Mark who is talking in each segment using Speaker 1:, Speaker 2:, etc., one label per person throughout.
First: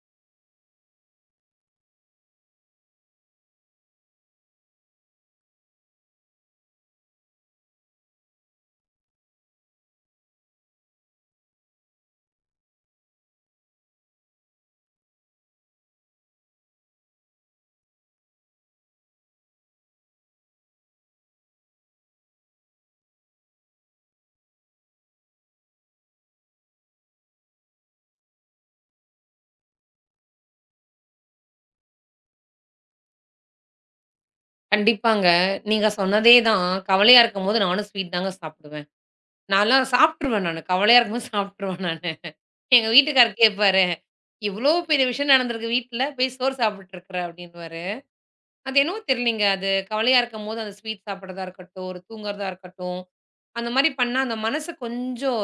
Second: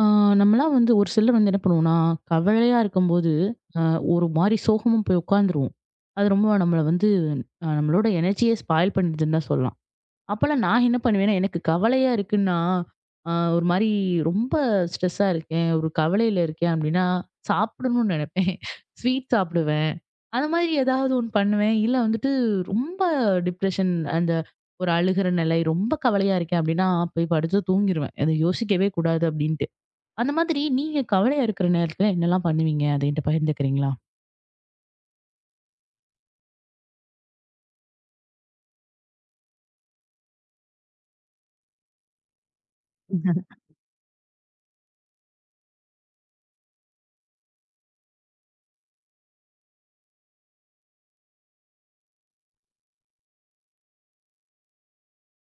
Speaker 1: ஆ, நம்மலாம் வந்து ஒரு சிலர் வந்து என்ன பண்ணுவோம்னா, கவலையா இருக்கும்போது, அ ஒரு மாரி சோகமா போய் உட்காந்துருவோம். அது ரொம்ப நம்மள வந்து நம்மளோட எனர்ஜியே ஸ்பாயில் பண்ணிடுதுன்னு தான் சொல்லலாம். அப்பலாம் நான் என்ன பண்ணுவேன்னா, எனக்கு கவலையா இருக்குன்னா, ஒரு மாரி ரொம்ப ஸ்ட்ரெஸ்ஸா இருக்கேன், ஒரு கவலையில இருக்கேன் அப்படின்னா, சாப்பிடணும்னு நெனைப்பேன். ஸ்வீட் சாப்பிடுவேன். அந்த மாதிரி ஏதாவது ஒண்ணு பண்ணுவேன். இல்ல வந்துட்டு ரொம்ப டிப்ரஷன் அந்த ஒரு அழுகிற நிலை, ரொம்ப கவலையா இருக்கேன் அப்படின்னா, போய் படுத்து தூங்கிருவேன். அத யோசிக்கவே கூடாது அப்படின்ட்டு. அந்த மாதிரி நீங்க கவலையா இருக்கிற நேரத்துல என்னெல்லாம் பண்ணுவீங்க? அத என்ட்ட பகிர்ந்துக்கிறீங்களா?
Speaker 2: கண்டிப்பாங்க. நீங்க சொன்னதே தான். கவலையா இருக்கும்போது நானும் ஸ்வீட் தாங்க சாப்பிடுவேன். நான்லாம் சாப்ட்டுருவேன் நானு. கவலையா இருக்கும்போது சாப்ட்டுருவேன் நானு. எங்க வீட்டுக்காரரு கேட்பாரு, "இவ்ளோ பெரிய விஷயம் நடந்திருக்கு வீட்ல, போய் சோறு சாப்பிட்டுட்டு இருக்கிற" அப்டின்னுவாரு. அது என்னவோ தெரியலங்க. அது கவலையா இருக்கும்போது அந்த ஸ்வீட் சாப்பிடுறதா இருக்கட்டும், ஒரு தூங்குறதா இருக்கட்டும், அந்த மாரி பண்ணா அந்த மனசு கொஞ்சம்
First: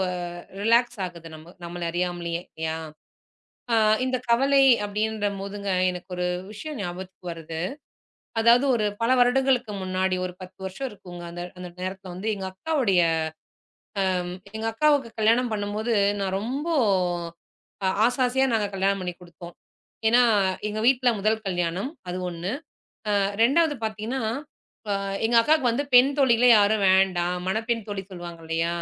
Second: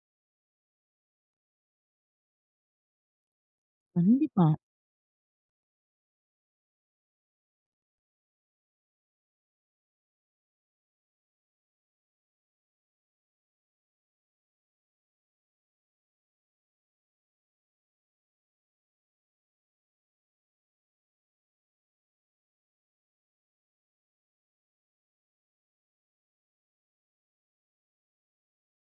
Speaker 2: ரிலாக்ஸ் ஆகுது நம்மள அறியாமலேயே இல்லையா? அ இந்த
Speaker 1: கண்டிப்பா.
Speaker 2: கவலை அப்டின்றபோதுங்க எனக்கு ஒரு விஷயம் ஞாபகத்துக்கு வருது. அதாவது ஒரு பல வருடங்களுக்கு முன்னாடி ஒரு 10 வருஷம் இருக்குங்க. அந்த அந்த நேரத்துல வந்து எங்க அக்காவுடைய எங்க அக்காவுக்கு கல்யாணம் பண்ணும்போது, நான் ரொம்ப ஆசை ஆசையா நாங்க கல்யாணம் பண்ணி குடுத்தோம். ஏன்னா, எங்க வீட்ல முதல் கல்யாணம் அது 1. 2வது பார்த்தீங்கன்னா, அ எங்க அக்காவுக்கு வந்து பெண் தோழிகளே யாரும் வேண்டாம். மணப்பெண் தோழி சொல்லுவாங்க இல்லையா?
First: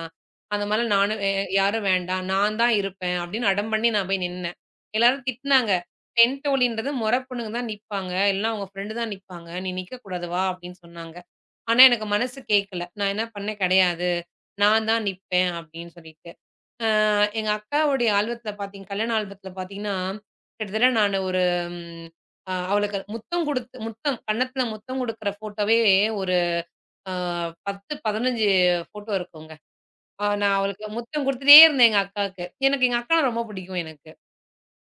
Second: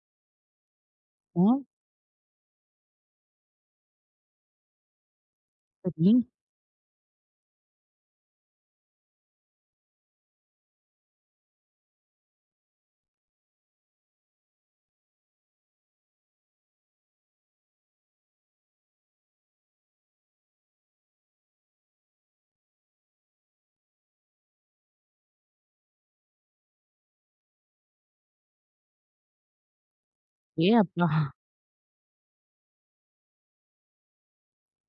Speaker 2: அந்த மாரிலாம் நானும்
Speaker 1: ஆ,
Speaker 2: யாரும் வேண்டாம். நான் தான் இருப்பேன் அப்படின்னு அடம் பண்ணி நான் போய் நின்னேன். எல்லாரும் திட்டுனாங்க.
Speaker 1: சரி.
Speaker 2: பெண் தோழின்றது மொற பொண்ணுங்க தான் நிப்பாங்க. இல்லன்னா உங்க ஃப்ரெண்டு தான் நிப்பாங்க. நீ நிக்கக்கூடாது வா அப்படின்னு சொன்னாங்க. ஆனா எனக்கு மனசு கேட்கல. நான் என்ன பண்ணேன், கிடையாது. நான் தான் நிப்பேன் அப்படின்னு சொல்லிட்டு. அ எங்க அக்காவுடைய ஆல்பத்தில பார்த்தீங்க கல்யாண ஆல்பத்தில பார்த்தீங்கன்னா, கிட்டத்தட்ட நானு ஒரு ம் அவளுக்கு முத்தம் குடுத்து முத்தம் கன்னத்தில முத்தம் குடுக்குற ஃபோட்டோவே ஒரு அ 10, 15 ஃபோட்டோ இருக்குங்க. நான்
Speaker 1: ஏ
Speaker 2: அவளுக்கு
Speaker 1: அப்பா!
Speaker 2: முத்தம் குடுத்துட்டே இருந்தேன் எங்க அக்காவுக்கு. எனக்கு எங்க அக்கானா ரொம்ப பிடிக்கும் எனக்கு.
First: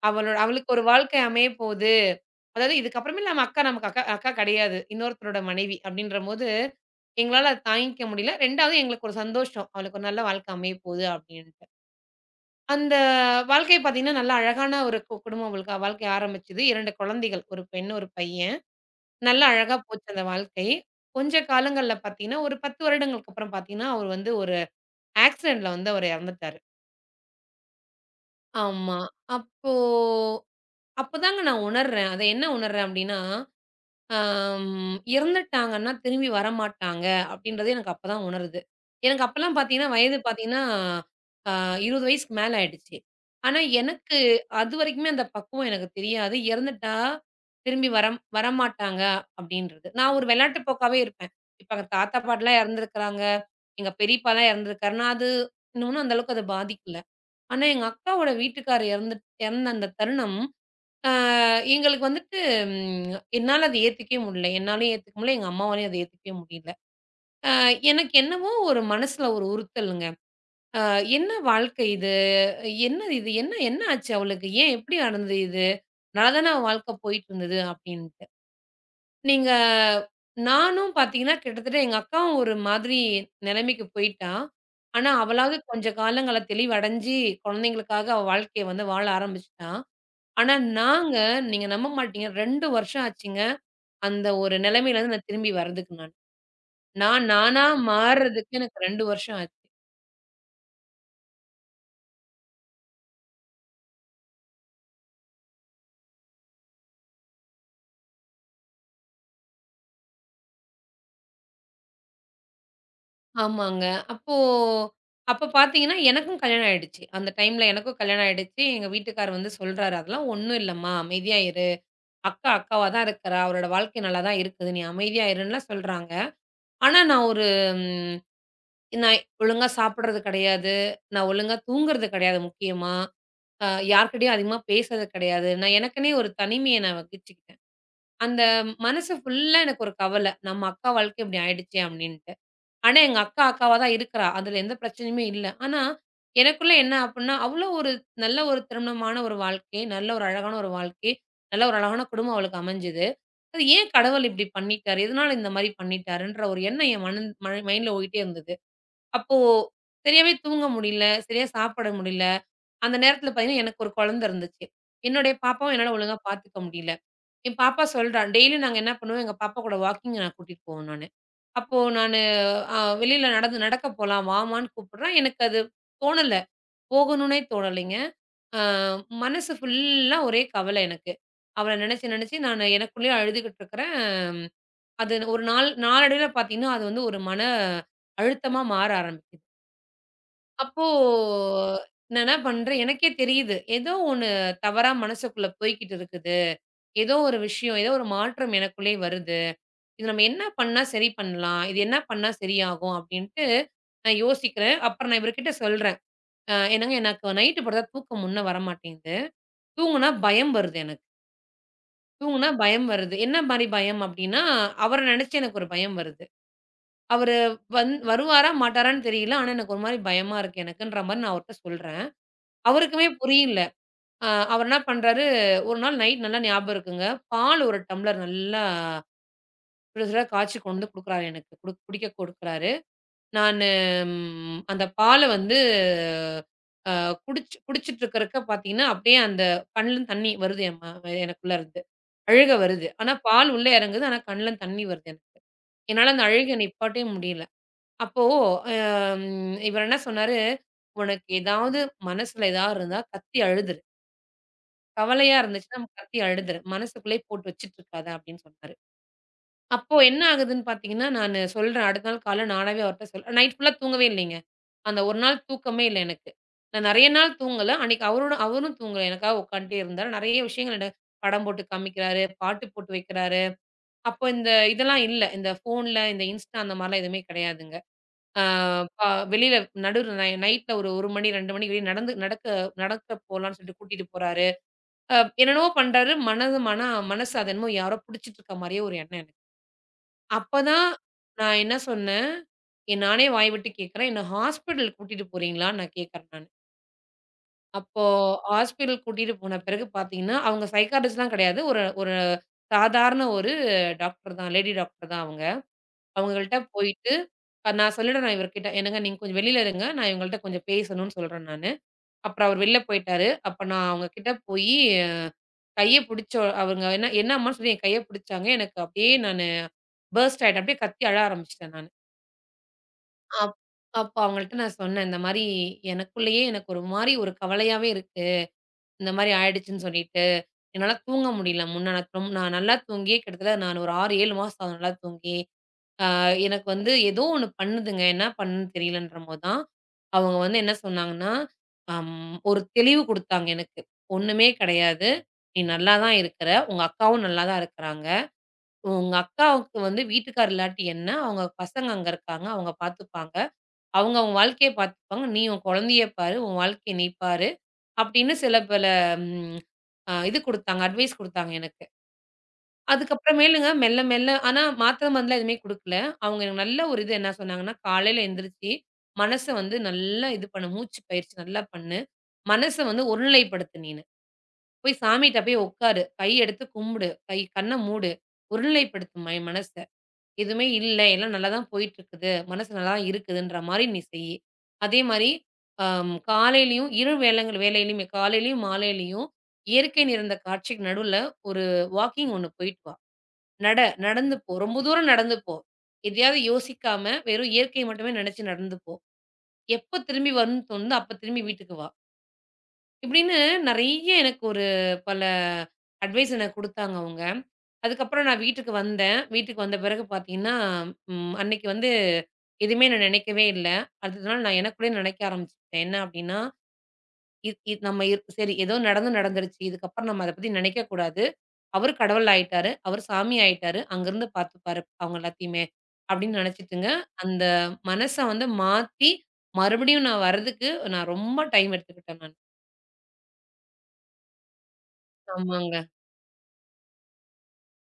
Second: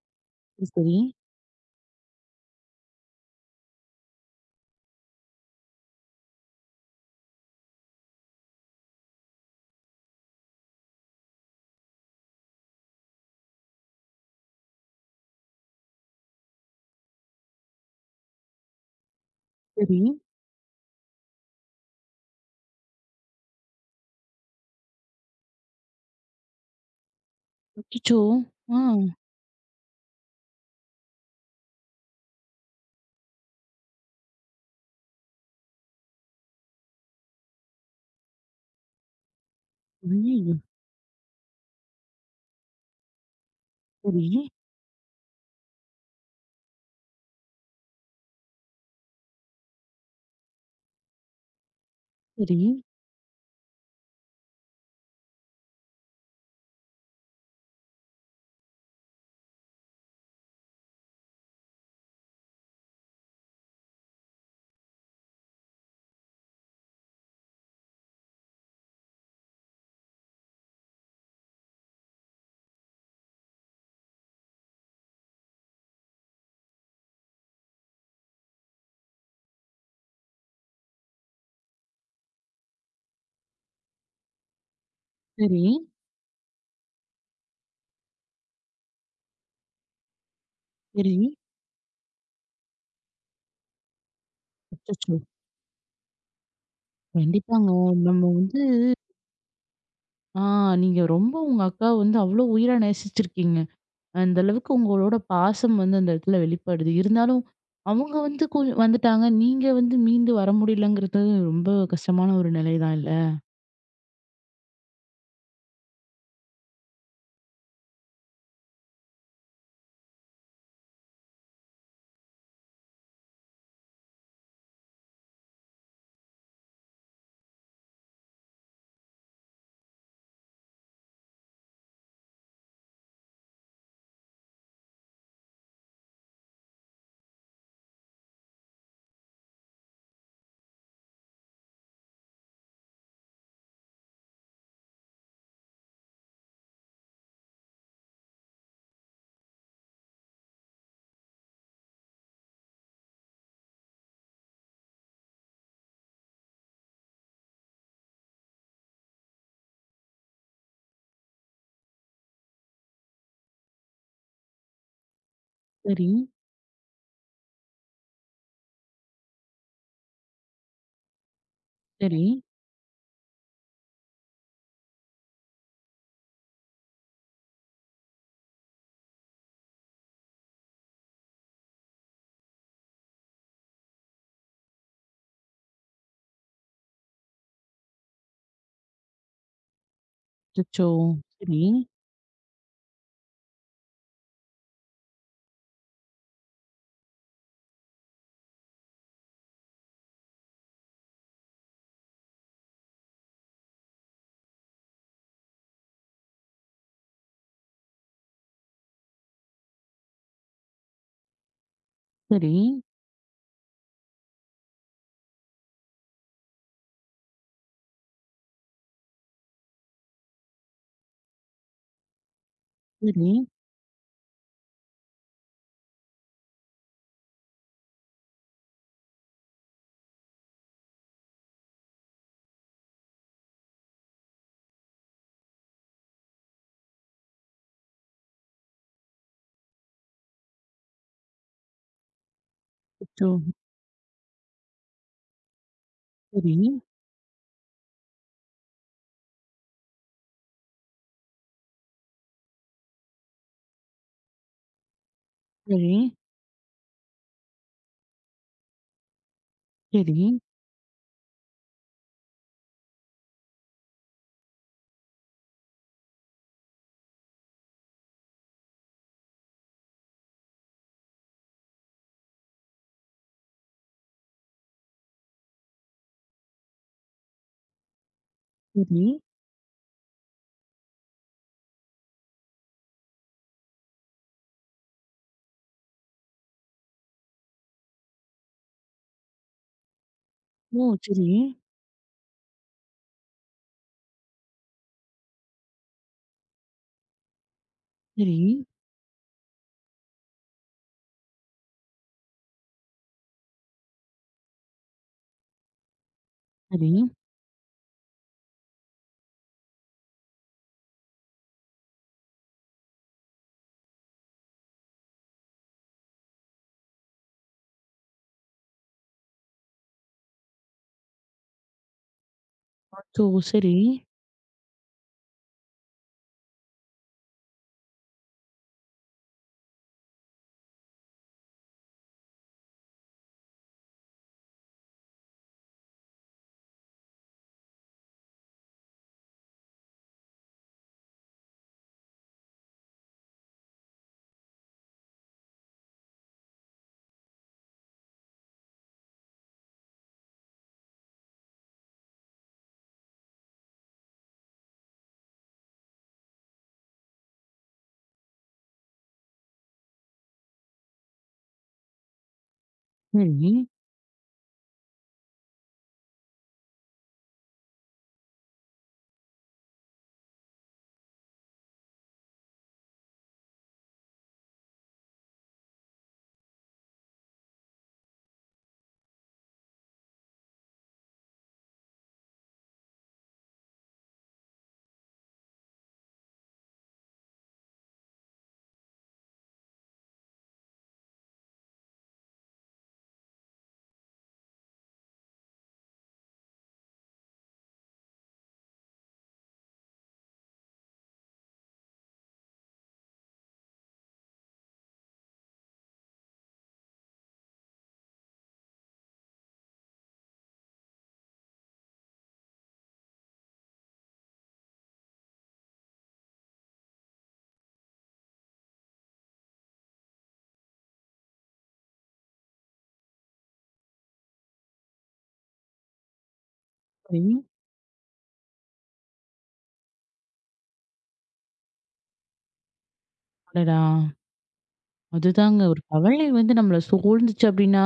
Speaker 2: அவளோட அவளுக்கு ஒரு
Speaker 1: சரி,
Speaker 2: வாழ்க்கை அமைய போகுது. அதாவது இதுக்கப்புறமேல் நம்ம அக்கா நமக்கு அக்கா அக்கா கிடையாது. இன்னொருத்தரோட மனைவி அப்படின்றபோது, எங்களால அத தாங்கிக்க முடியல. 2வது எங்களுக்கு ஒரு சந்தோஷம். அவளுக்கு ஒரு நல்ல வாழ்க்கை அமைய போகுது அப்படின்னு. அந்த வாழ்க்கை பார்த்தீங்கன்னா, நல்ல அழகான ஒரு குடும்பம் அவளுக்கு வாழ்க்கை ஆரம்பிச்சது. 2 குழந்தைகள். ஒரு பெண், ஒரு பையன். நல்ல அழகா
Speaker 1: சரி, சரி.
Speaker 2: போச்சு அந்த வாழ்க்கை. கொஞ்ச காலங்கள்ல பார்த்தீங்கன்னா, ஒரு 10 வருடங்களுக்கு அப்புறம் பார்த்தீங்கன்னா, அவர் வந்து ஒரு ஆக்சிடென்ட்ல வந்து அவர் இறந்துட்டாரு.
Speaker 1: அச்சச்சோ! ஆ.
Speaker 2: ஆமா. அப்போ அப்பதாங்க நான் உணர்றேன். அத என்ன உணர்றேன் அப்டின்னா அம் இறந்துட்டாங்கன்னா, திரும்பி வரமாட்டாங்க அப்படின்றது எனக்கு அப்பதான் உணருது. எனக்கு அப்பலாம் பார்த்தீங்கன்னா, வயது
Speaker 1: ஐயய்யோ!
Speaker 2: பார்த்தீங்கன்னா, அ 20 வயசுக்கு மேல ஆயிடுச்சு. ஆனா, எனக்கு
Speaker 1: சரி,
Speaker 2: அதுவரைக்குமே அந்த பக்குவம் எனக்கு தெரியாது. இறந்துட்டா திரும்பி வரமாட்டாங்க அப்படின்றது. நான் ஒரு விளையாட்டு போக்காவே இருப்பேன். இப்ப எங்க தாத்தா,
Speaker 1: சரி,
Speaker 2: பாட்டிலாம் இறந்துருக்கிறாங்க. எங்க பெரியப்பாலாம் இறந்துருக்காருன்னா, அது இன்னொன்னும் அந்த அளவுக்கு அத பாதிக்கல. ஆனா, எங்க அக்காவோட வீட்டுக்காரர் இறந்த அந்த தருணம் அ எங்களுக்கு வந்துட்டு என்னால அத ஏத்துக்கவே முடியல. என்னாலயும் ஏத்துக்க முடியல. எங்க அம்மாவாலயும் அத ஏத்துக்கவே முடியல. அ எனக்கு என்னவோ ஒரு மனசுல ஒரு உறுத்தலுங்க. அ என்ன வாழ்க்கை இது? என்ன இது? என்ன என்ன ஆச்சு அவளுக்கு? ஏன் இப்படி நடந்தது இது? நல்லா தானே அவ வாழ்க்கை போயிட்டுருந்தது அப்படின்ட்டு. நீங்க நானும் பார்த்தீங்கன்னா, கிட்டத்தட்ட எங்க அக்காவும் ஒரு மாதிரி நிலைமைக்கு போயிட்டா. ஆனா, அவளாவது
Speaker 1: சரி,
Speaker 2: கொஞ்ச காலங்கள்ல தெளிவடைஞ்சு, குழந்தைங்களுக்காக அவ வாழ்க்கைய வந்து வாழ ஆரம்பிச்சுட்டா. ஆனா
Speaker 1: சரி.
Speaker 2: நாங்க நீங்க நம்ப மாட்டீங்க 2 வருஷம் ஆச்சுங்க. அந்த ஒரு நிலைமையிலருந்து
Speaker 1: அச்சச்சோ!
Speaker 2: நான் திரும்பி வரதுக்கு நான். நான் நானா
Speaker 1: கண்டிப்பாங்க. நம்ம
Speaker 2: மாறுறதுக்கு
Speaker 1: வந்து
Speaker 2: எனக்கு 2 வருஷம் ஆச்சு.
Speaker 1: ஆ நீங்க ரொம்ப உங்க அக்காவ வந்து அவ்ளோ உயிரா நேசிச்சிருக்கீங்க. அந்த அளவுக்கு உங்களோட பாசம் வந்து அந்த இடத்துல வெளிப்படுது. இருந்தாலும் அவங்க வந்து வந்துட்டாங்க. நீங்க வந்து மீண்டு வர முடியலங்கிறது ரொம்ப கஷ்டமான ஒரு நிலை தான் இல்ல?
Speaker 2: ஆமாங்க. அப்போ அப்ப பார்த்தீங்கன்னா, எனக்கும் கல்யாணம் ஆயிடுச்சு. அந்த டைம்ல எனக்கும் கல்யாணம் ஆயிடுச்சு. எங்க வீட்டுக்காரர் வந்து சொல்றாரு, "அதெல்லாம் ஒண்ணும் இல்லம்மா. அமைதியா இரு. அக்கா அக்காவா தான் இருக்கிறா. அவளோட வாழ்க்கை நல்லா தான் இருக்குது. நீ அமைதியா இருன்னுலாம்" சொல்றாங்க. ஆனா நான் ஒரு ம் நான் ஒழுங்கா சாப்பிடுறது கிடையாது. நான் ஒழுங்கா தூங்குறது கிடையாது முக்கியமா. அ யார்கிட்டயும் அதிகமா பேசுறது கிடையாது. நான் எனக்குன்னே ஒரு தனிமைய நான் வகிச்சுக்கிட்டேன். அந்த மனசு ஃபுல்லா எனக்கு ஒரு கவல. நம்ம அக்கா வாழ்க்கை இப்படி ஆயிடுச்சே அப்டின்ட்டு. ஆனா எங்க அக்கா அக்காவா தான் இருக்கிறா. அதுல எந்த பிரச்சனையுமே இல்ல. ஆனா எனக்குள்ள என்ன அப்டின்னா, அவ்ளோ ஒரு நல்ல ஒரு திருமணமான ஒரு வாழ்க்கை, நல்ல ஒரு அழகான ஒரு வாழ்க்கை, நல்ல ஒரு அழகான குடும்பம் அவளுக்கு அமைஞ்சது. அது ஏன் கடவுள் இப்படி பண்ணிட்டாரு? எதனால இந்த மாரி பண்ணிட்டாருன்ற ஒரு எண்ணம் என் மனன் ம மைண்ட்ல ஓடிட்டே இருந்தது. அப்போ சரியாவே தூங்க முடியல, சரியா சாப்பிட முடியல. அந்த நேரத்துல பார்த்தீங்கன்னா, எனக்கு ஒரு குழந்தை இருந்துச்சு. என்னுடைய பாப்பாவும் என்னால
Speaker 1: சரி,
Speaker 2: ஒழுங்கா பார்த்துக்க முடியல. என் பாப்பா சொல்றா, டெய்லி நாங்க என்ன பண்ணுவோம், எங்க பாப்பா கூட வாக்கிங் நான் கூட்டிட்டு போவேன் நானு. அப்போ நானு
Speaker 1: சரி.
Speaker 2: வெளியில நடக்க போலாம் வாமான்னு கூப்பிடுறேன். எனக்கு அது தோணல. போகணும்னே தோணலைங்க. அ மனசு ஃபுல்லா ஒரே கவலை எனக்கு. அவள நினைச்சு நினைச்சு நானு எனக்குள்ளேயே அழுதுகிட்டு இருக்கிறேன். அது ஒரு நாள் நாளடைவில பார்த்தீங்கன்னா, அது வந்து ஒரு அழுத்தமா மாற ஆரம்பிக்குது. அப்போ
Speaker 1: அச்சச்சோ! சரி,
Speaker 2: நான் என்ன பண்றேன், எனக்கே தெரியுது. ஏதோ ஒண்ணு தவறா மனசுக்குள்ள போய்க்கிட்டு இருக்குது. ஏதோ ஒரு விஷயம், ஏதோ ஒரு மாற்றம் எனக்குள்ளே வருது. இது நம்ம என்ன பண்ணா சரி பண்ணலாம்? இது என்ன பண்ணா சரியாகும்? அப்படின்ட்டு நான் யோசிக்கிறேன். அப்புறம் நான் இவர்கிட்ட சொல்றேன். "என்னங்க எனக்கு நைட்டு படுத்தா தூக்கம் முன்ன வரமாட்டேங்குது. தூங்குனா பயம் வருது எனக்கு. தூங்குனா
Speaker 1: சரி,
Speaker 2: பயம் வருது." என்ன மாரி பயம் அப்படின்னா, அவர நினைச்சு எனக்கு ஒரு பயம் வருது. அவரு வருவாரா, மாட்டாரான்னு தெரியல. ஆனா எனக்கு ஒரு மாரி பயமா இருக்கு எனக்குன்ற மாரி நான் அவர்ட்ட சொல்றேன். அவருக்குமே
Speaker 1: சரி.
Speaker 2: புரியல. அவர் என்ன பண்றாரு, ஒரு நாள் நைட் நல்லா ஞாபகம் இருக்குங்க. பால் ஒரு டம்ளர் நல்லா சுடசுட காய்ச்சி கொண்டு வந்து குடுக்குறாரு எனக்கு. குடிக்க குடுக்குறாரு. நானு அந்த பால வந்து அ குடிச்சிட்டு இருக்கறக்க பார்த்தீங்கன்னா, அப்படியே அந்த கண்லருந்து தண்ணி வருது என் எனக்குள்ள இருந்து. அழுகை வருது. ஆனா
Speaker 1: அச்சோ!
Speaker 2: பால் உள்ள இறங்குது. ஆனா கண்லருந்து தண்ணி வருது எனக்கு. என்னால அந்த
Speaker 1: சரி,
Speaker 2: அழுகைய நிப்பாட்டவே முடியல. அப்போ அ இவர் என்ன சொன்னாரு, "உனக்கு ஏதாவது மனசுல ஏதாவது இருந்தா கத்தி அழுது." கவலையா இருந்துச்சுன்னா, நம்ம
Speaker 1: சரி,
Speaker 2: கத்தி அழுதுரு. மனசுக்குள்ளேயே போட்டு வச்சுட்டு இருக்காத அப்படின்னு சொன்னாரு. அப்போ
Speaker 1: சரி,
Speaker 2: என்ன ஆகுதுன்னு பார்த்தீங்கன்னா, நானு சொல்றேன். அடுத்த நாள் காலைல நானாவே அவர்ட்ட சொல்றேன். நைட் ஃபுல்லா தூங்கவே இல்லைங்க. அந்த ஒரு நாள் தூக்கமே இல்ல எனக்கு. நான் நெறைய நாள் தூங்கல. அன்னைக்கு அவரோட அவரும் தூங்கல. எனக்காக உட்காந்துட்டே இருந்தாரு. நெறைய விஷயங்கள் படம் போட்டு காமிக்கிறாரு. பாட்டு போட்டு வைக்கிறாரு. அப்போ இந்த இதெல்லாம் இல்ல. இந்த ஃபோன்ல, இந்த இன்ஸ்டா அந்த மாரிலாம் எதுவுமே கெடையாதுங்க. ஆ
Speaker 1: சரி.
Speaker 2: ப வெளியில நடுவுல நைட்ல ஒரு 1 மணி, 2 மணிக்கு வெளிய நடக்க நடக்க போலான்னு சொல்லிட்டு கூட்டிட்டு போறாரு. அ என்னென்னவோ பண்றாரு. மனது மன மனசு அது என்னமோ யாரோ புடிச்சிட்டு இருக்க மாரியே ஒரு எண்ணம் எனக்கு.
Speaker 1: ஓ!
Speaker 2: அப்பதான்
Speaker 1: சரி,
Speaker 2: நான் என்ன சொன்னேன், நானே வாய் விட்டு கேட்கிறேன். என்ன ஹாஸ்பிட்டல் கூட்டிட்டு போறீங்களான்னு நான் கேட்கிறேன் நானு. அப்போ
Speaker 1: சரி,
Speaker 2: ஹாஸ்பிட்டல் கூட்டிட்டு போன பிறகு பார்த்தீங்கன்னா, அவங்க சைக்காட்ரிஸ்ட்லாம் கிடையாது. ஒரு ஒரு சாதாரண ஒரு டாக்டர் தான். லேடி டாக்டர் தான் அவங்க. அவங்கள்ட்ட
Speaker 1: சரி.
Speaker 2: போயிட்டு நான் சொல்லிட்டேன் நான் இவர்கிட்ட, "என்னங்க நீங்க கொஞ்சம் வெளியில இருங்க. நான் இவங்கள்ட்ட கொஞ்சம் பேசணும்னு" சொல்றேன் நானு. அப்புறம் அவர் வெளில போயிட்டாரு. அப்ப நான் அவங்க கிட்ட போயி கைய பிடிச்சோ அவங்க என்ன என்னம்மான்னு சொல்லி என் கைய பிடிச்சாங்க. எனக்கு அப்படியே நானு பர்ஸ்ட் ஆயிட்டேன். அப்படியே கத்தி அழ ஆரம்பிச்சுட்டேன் நானு.
Speaker 1: அச்சோ!
Speaker 2: அப்
Speaker 1: சரி,
Speaker 2: அப்போ அவங்கள்ட்ட நான் சொன்னேன், "இந்த மாரி எனக்குள்ளேயே எனக்கு ஒரு மாரி ஒரு கவலையாவே இருக்கு. இந்த மாரி ஆயிடுச்சுன்னு சொல்லிட்டு. என்னால தூங்க முடியல முன்ன. நான் நல்லா தூங்கியே கிட்டத்தட்ட நான் ஒரு 6, 7 மாசம் ஆகுது நல்லா தூங்கி. அ எனக்கு வந்து ஏதோ ஒண்ணு பண்ணுதுங்க. என்ன பண்ணுன்னு தெரியலன்றம்போது தான்" அவங்க வந்து என்ன சொன்னாங்கன்னா, ஒரு தெளிவு குடுத்தாங்க எனக்கு. "ஒண்ணுமே கிடையாது. நீ நல்லா தான் இருக்கிற. உங்க அக்காவும் நல்லா தான் இருக்கிறாங்க." உங்க அக்காவுக்கு வந்து வீட்டுக்காரர் இல்லாட்டி என்ன? அவங்க பசங்க அங்க இருக்காங்க. அவங்க பார்த்துப்பாங்க. அவங்க அவங்க வாழ்க்கைய பார்த்துப்பாங்க. நீ உன் குழந்தைய பாரு. உன் வாழ்க்கைய நீ பாரு. அப்படின்னு சில பல ம் இது குடுத்தாங்க. அட்வைஸ் குடுத்தாங்க எனக்கு.
Speaker 1: சரி,
Speaker 2: அதுக்கப்புறமேலுங்க மெல்ல மெல்ல ஆனா மாத்திரை மருந்துலாம் எதுவுமே குடுக்கல. அவங்க எனக்கு நல்ல ஒரு இது என்ன சொன்னாங்கன்னா, "காலையில எந்திரிச்சு மனச வந்து நல்லா இது பண்ணு. மூச்சு பயிற்சி நல்லா பண்ணு. மனச வந்து ஒருநிலைப்படுத்து நீனு. போய் சாமிட்ட போய் உட்காரு. கை எடுத்து கும்பிடு. கண்ண மூடு. ஒருநிலைப்படுத்தும்மா என் மனச." எதுவுமே இல்ல. எல்லாம் நல்லா தான் போயிட்டுருக்குது. மனசு நல்லா தான் இருக்குதுன்ற மாரி நீ செய்யி. அதே மாரி காலையிலயும் இரு வேளங்கள் வேலையிலயுமே காலையிலயும், மாலையிலயும் இயற்கை நிறைந்த காட்சிக்கு நடுவுல ஒரு வாக்கிங் ஒண்ணு போயிட்டு வா. நட நடந்து போ. ரொம்ப தூரம் நடந்து போ. எதையாவது யோசிக்காம வெறும் இயற்கையை மட்டுமே நினைச்சு நடந்து போ. எப்ப திரும்பி வரும்னு தோணுதோ, அப்ப திரும்பி வீட்டுக்கு வா. இப்படின்னு நெறைய எனக்கு ஒரு பல அட்வைஸ் எனக்கு குடுத்தாங்க அவங்க. அதுக்கப்புறம் நான் வீட்டுக்கு வந்தேன். வீட்டுக்கு வந்த பிறகு பார்த்தீங்கன்னா, அன்னைக்கு வந்து எதுவுமே நான் நினைக்கவே இல்ல. அடுத்த நாள் நான் எனக்குள்ளேயே நினைக்க ஆரம்பிச்சுட்டேன். என்ன அப்படின்னா, "இத் இத் நம்ம இ சரி ஏதோ நடந்துருச்சு. இதுக்கப்புறம் நம்ம அத பத்தி நினைக்கக் கூடாது. அவரு கடவுள் ஆயிட்டாரு. அவரு சாமி ஆயிட்டாரு. அங்கிருந்து பார்த்துப்பாரு அவங்க எல்லாத்தையுமே." அப்படின்னு நினைச்சுட்டுங்க,
Speaker 1: சரி.
Speaker 2: அந்த மனச வந்து மறுபடியும் நான் வர்றதுக்கு நான் ரொம்ப டைம் எடுத்துக்கிட்டேன் நான்.
Speaker 1: அடடா! அதுதாங்க
Speaker 2: ஆமாங்க.
Speaker 1: ஒரு கவலை வந்து நம்மள சூழ்ந்துச்சு அப்டின்னா,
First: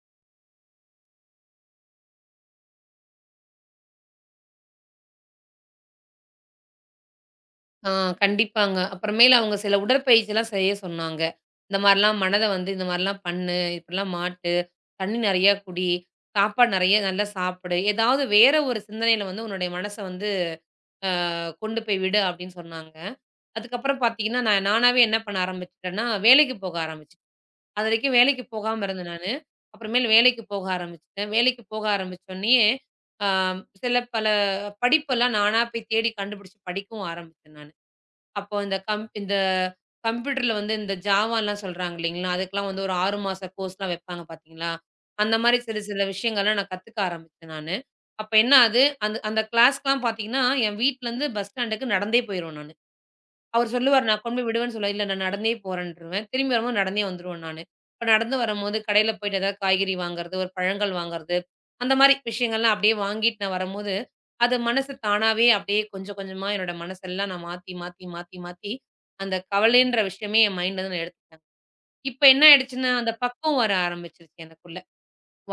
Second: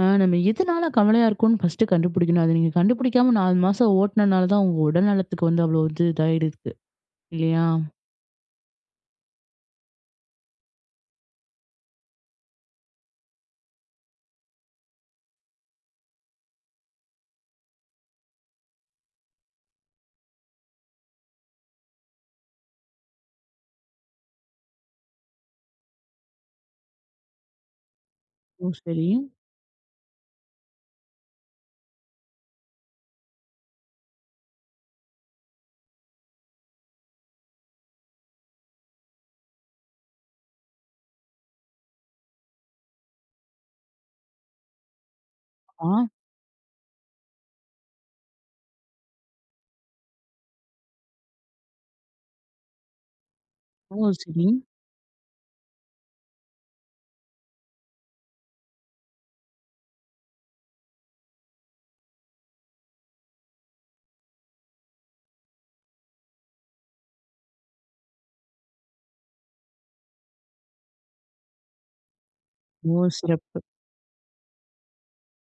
Speaker 1: நம்ம எதனால கவலையா இருக்கோம்னு ஃபர்ஸ்ட்டு கண்டுபிடிக்கணும். அத நீங்க கண்டுபிடிக்காம 4 மாசம் ஓட்டுனனால தான் உங்க உடல் நலத்துக்கு வந்து அவ்ளோ இது இதாயிருக்கு இல்லையா?
Speaker 2: ஆ கண்டிப்பாங்க. அப்புறமேலு அவங்க சில உடற்பயிற்சிலாம் செய்ய சொன்னாங்க. இந்த மாரிலாம் மனத வந்து இந்த மாரிலாம் பண்ணு, இப்படிலாம் மாட்டு, தண்ணி நெறையா குடி, சாப்பாடு நெறைய நல்லா சாப்பிடு. ஏதாவது வேற ஒரு சிந்தனையில வந்து உன்னுடைய மனச வந்து அ கொண்டு போய் விடு அப்படின்னு சொன்னாங்க. அதுக்கப்புறம் பார்த்தீங்கன்னா, நான் நானாவே என்ன பண்ண ஆரம்பிச்சுட்டேன்னா, வேலைக்கு போக ஆரம்பிச்சுட்டேன். அதுவரைக்கும் வேலைக்கு
Speaker 1: ஓ!
Speaker 2: போகாம
Speaker 1: சரி.
Speaker 2: இருந்தேன் நானு. அப்புறமேலு வேலைக்கு போக ஆரம்பிச்சுட்டேன். வேலைக்கு போக ஆரம்பிச்சோனயே, ஆ சில பல படிப்பெல்லாம் நானா போய் தேடி கண்டுபிடிச்சு படிக்கவும் ஆரம்பிச்சேன் நானு. அப்போ இந்த கம்ப்யூட்டர்ல வந்து இந்த ஜாவாலாம் சொல்றாங்க இல்லைங்களா? அதுக்கெல்லாம் வந்து ஒரு 6 மாச கோர்ஸ்லாம் வைப்பாங்க பார்த்தீங்களா? அந்த மாரி சில
Speaker 1: ஆ.
Speaker 2: சில விஷயங்கள்லாம் நான் கத்துக்க ஆரம்பிச்சேன் நானு. அப்ப என்ன ஆது, அந்த அந்த கிளாஸ்க்குலாம் பார்த்தீங்கன்னா, என் வீட்லருந்து பஸ் ஸ்டாண்டுக்கு நடந்தே போயிருவேன் நானு. அவரு சொல்லுவாரு,
Speaker 1: ஓ!
Speaker 2: நான் கொண்டு போய்
Speaker 1: சரி.
Speaker 2: விடுவேன்னு சொல்லுவாரு. இல்ல நான் நடந்தே போறேன்ருவேன். திரும்பி வரும்போது நடந்தே வந்துருவேன் நானு. இப்ப நடந்து வரும்போது கடையில போயிட்டு ஏதாவது காய்கறி வாங்குறது, ஒரு பழங்கள் வாங்குறது, அந்த மாரி விஷயங்கள்லாம் அப்படியே வாங்கிட்டு நான் வரும்போது, அது மனசு தானாவே அப்படியே கொஞ்சம் கொஞ்சமா என்னோட மனசெல்லாம் நான் மாத்தி, மாத்தி, மாத்தி, மாத்தி அந்த கவலைன்ற விஷயமே என் மைண்ட்லருந்து நான் எடுத்துட்டேன். இப்ப என்ன ஆயிடுச்சுன்னா,
Speaker 1: ஓ!
Speaker 2: அந்த
Speaker 1: சிறப்பு.
Speaker 2: பக்குவம் வர ஆரம்பிச்சுருச்சு எனக்குள்ள.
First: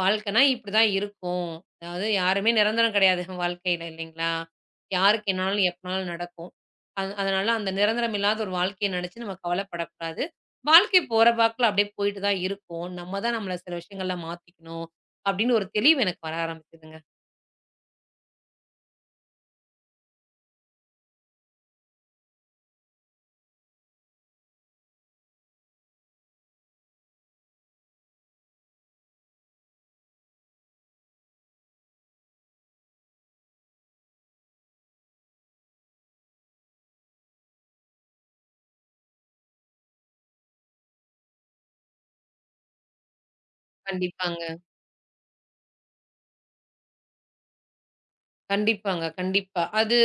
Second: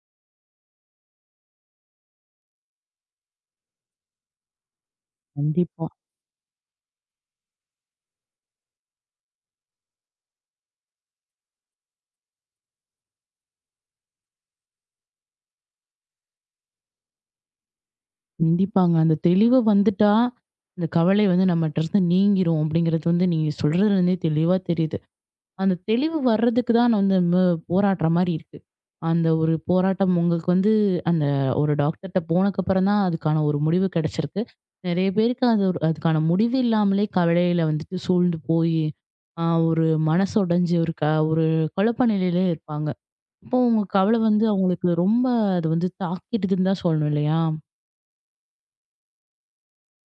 Speaker 2: வாழ்க்கைனா இப்படிதான் இருக்கும். அதாவது யாருமே நிரந்தரம் கிடையாது வாழ்க்கையில இல்லைங்களா? யாருக்கு என்னாலும்
Speaker 1: கண்டிப்பா.
Speaker 2: எப்பனாலும் நடக்கும். அது அதனால அந்த நிரந்தரம் இல்லாத ஒரு வாழ்க்கைய நினைச்சு நம்ம கவலைப்படக்கூடாது. வாழ்க்கை போற போக்குல அப்படியே போயிட்டு தான் இருக்கும். நம்ம தான் நம்மள சில விஷயங்கள்ல மாத்திக்கணும் அப்படின்னு ஒரு தெளிவு எனக்கு வர ஆரம்பிச்சதுங்க.
Speaker 1: கண்டிப்பாங்க. அந்த தெளிவு வந்துட்டா, இந்த கவலை வந்து நம்மட்டருந்து நீங்கிரும் அப்படிங்கிறது வந்து நீங்க சொல்றதுலருந்தே தெளிவா தெரியுது. அந்த தெளிவு வர்றதுக்கு தான் நான் வந்து போராடுற மாரி இருக்கு. அந்த ஒரு போராட்டம் உங்களுக்கு வந்து அந்த ஒரு டாக்டர்ட்ட போனதுக்கப்புறம் தான் அதுக்கான ஒரு முடிவு கிடைச்சிருக்கு. நெறைய பேருக்கு அது ஒரு அதுக்கான முடிவு இல்லாமலே கவலையில வந்துட்டு சூழ்ந்து போயி, ஒரு மனசு உடைஞ்சு ஒரு குழப்ப நிலையிலே இருப்பாங்க. அப்போ உங்க கவலை
Speaker 2: கண்டிப்பாங்க.
Speaker 1: வந்து அவங்களுக்கு ரொம்ப அது வந்து தாக்கிடுதுன்னு தான் சொல்லணும் இல்லையா?
Speaker 2: கண்டிப்பாங்க. கண்டிப்பா. அது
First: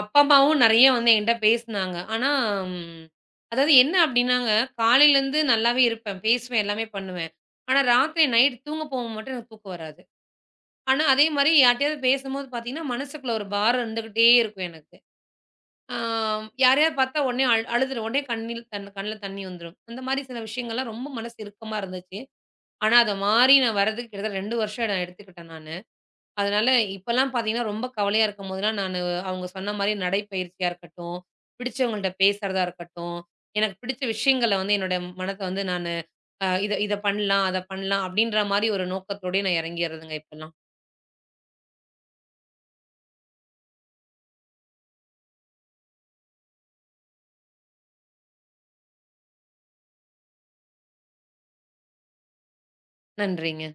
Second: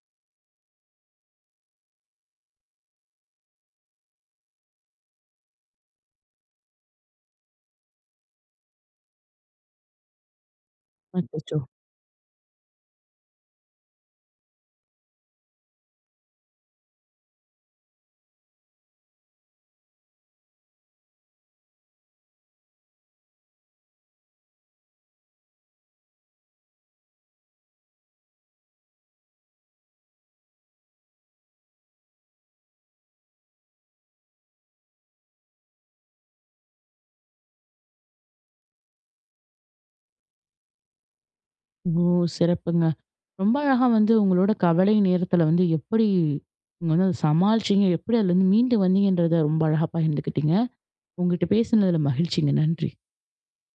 Speaker 2: அப்பா, அம்மாவும் நெறைய வந்து என்கிட்ட பேசுனாங்க. ஆனா, ம் அதாவது என்ன அப்டின்னாங்க, காலையிலேருந்து நல்லாவே இருப்பேன். பேசுவேன், எல்லாமே பண்ணுவேன். ஆனா, ராத்திரி நைட் தூங்க போகும்போது மட்டும் எனக்கு தூக்கம் வராது. ஆனா, அதே மாரி
Speaker 1: அச்சச்சோ!
Speaker 2: யார்ட்டயாவது பேசும்போது பார்த்தீங்கன்னா, மனசுக்குள்ள ஒரு பாரம் இருந்துகிட்டே இருக்கும் எனக்கு. ஆ யாரையாவது பார்த்தா உடனே அழுதுருவேன். உடனே கண்ணில் கண் கண்ணுல தண்ணி வந்துரும். அந்த மாரி சில விஷயங்கள்லாம் ரொம்ப மனசு இறுக்கமா இருந்துச்சு. ஆனா, அத மாரி நான் வரதுக்கு கிட்டத்தட்ட 2 வருஷம் நான் எடுத்துக்கிட்டேன் நானு. அதனால இப்பலாம் பார்த்தீங்கன்னா, ரொம்ப கவலையா இருக்கும்போதெல்லாம் நானு அவங்க சொன்ன மாரி நடைப்பயிற்சியா இருக்கட்டும், பிடிச்சவங்கள்ட்ட பேசுறதா இருக்கட்டும், எனக்கு பிடிச்ச விஷயங்கள வந்து என்னோட மனத்த வந்து நானு இத இத பண்ணலாம், அத பண்ணலாம் அப்டின்ற மாரி ஒரு நோக்கத்தோடயே நான் இறங்கிறதுங்க இப்பலாம்.
Speaker 1: ஓ! சிறப்புங்க. ரொம்ப அழகா வந்து உங்களோட கவலை நேரத்துல வந்து எப்படி நீங்க வந்து அத சமாளிச்சீங்க? எப்படி அதுலருந்து மீண்டு வந்தீங்கன்றத ரொம்ப அழகா பகிர்ந்துக்கிட்டீங்க. உங்ககிட்ட பேசினதுல மகிழ்ச்சிங்க. நன்றி.
Speaker 2: நன்றிங்க.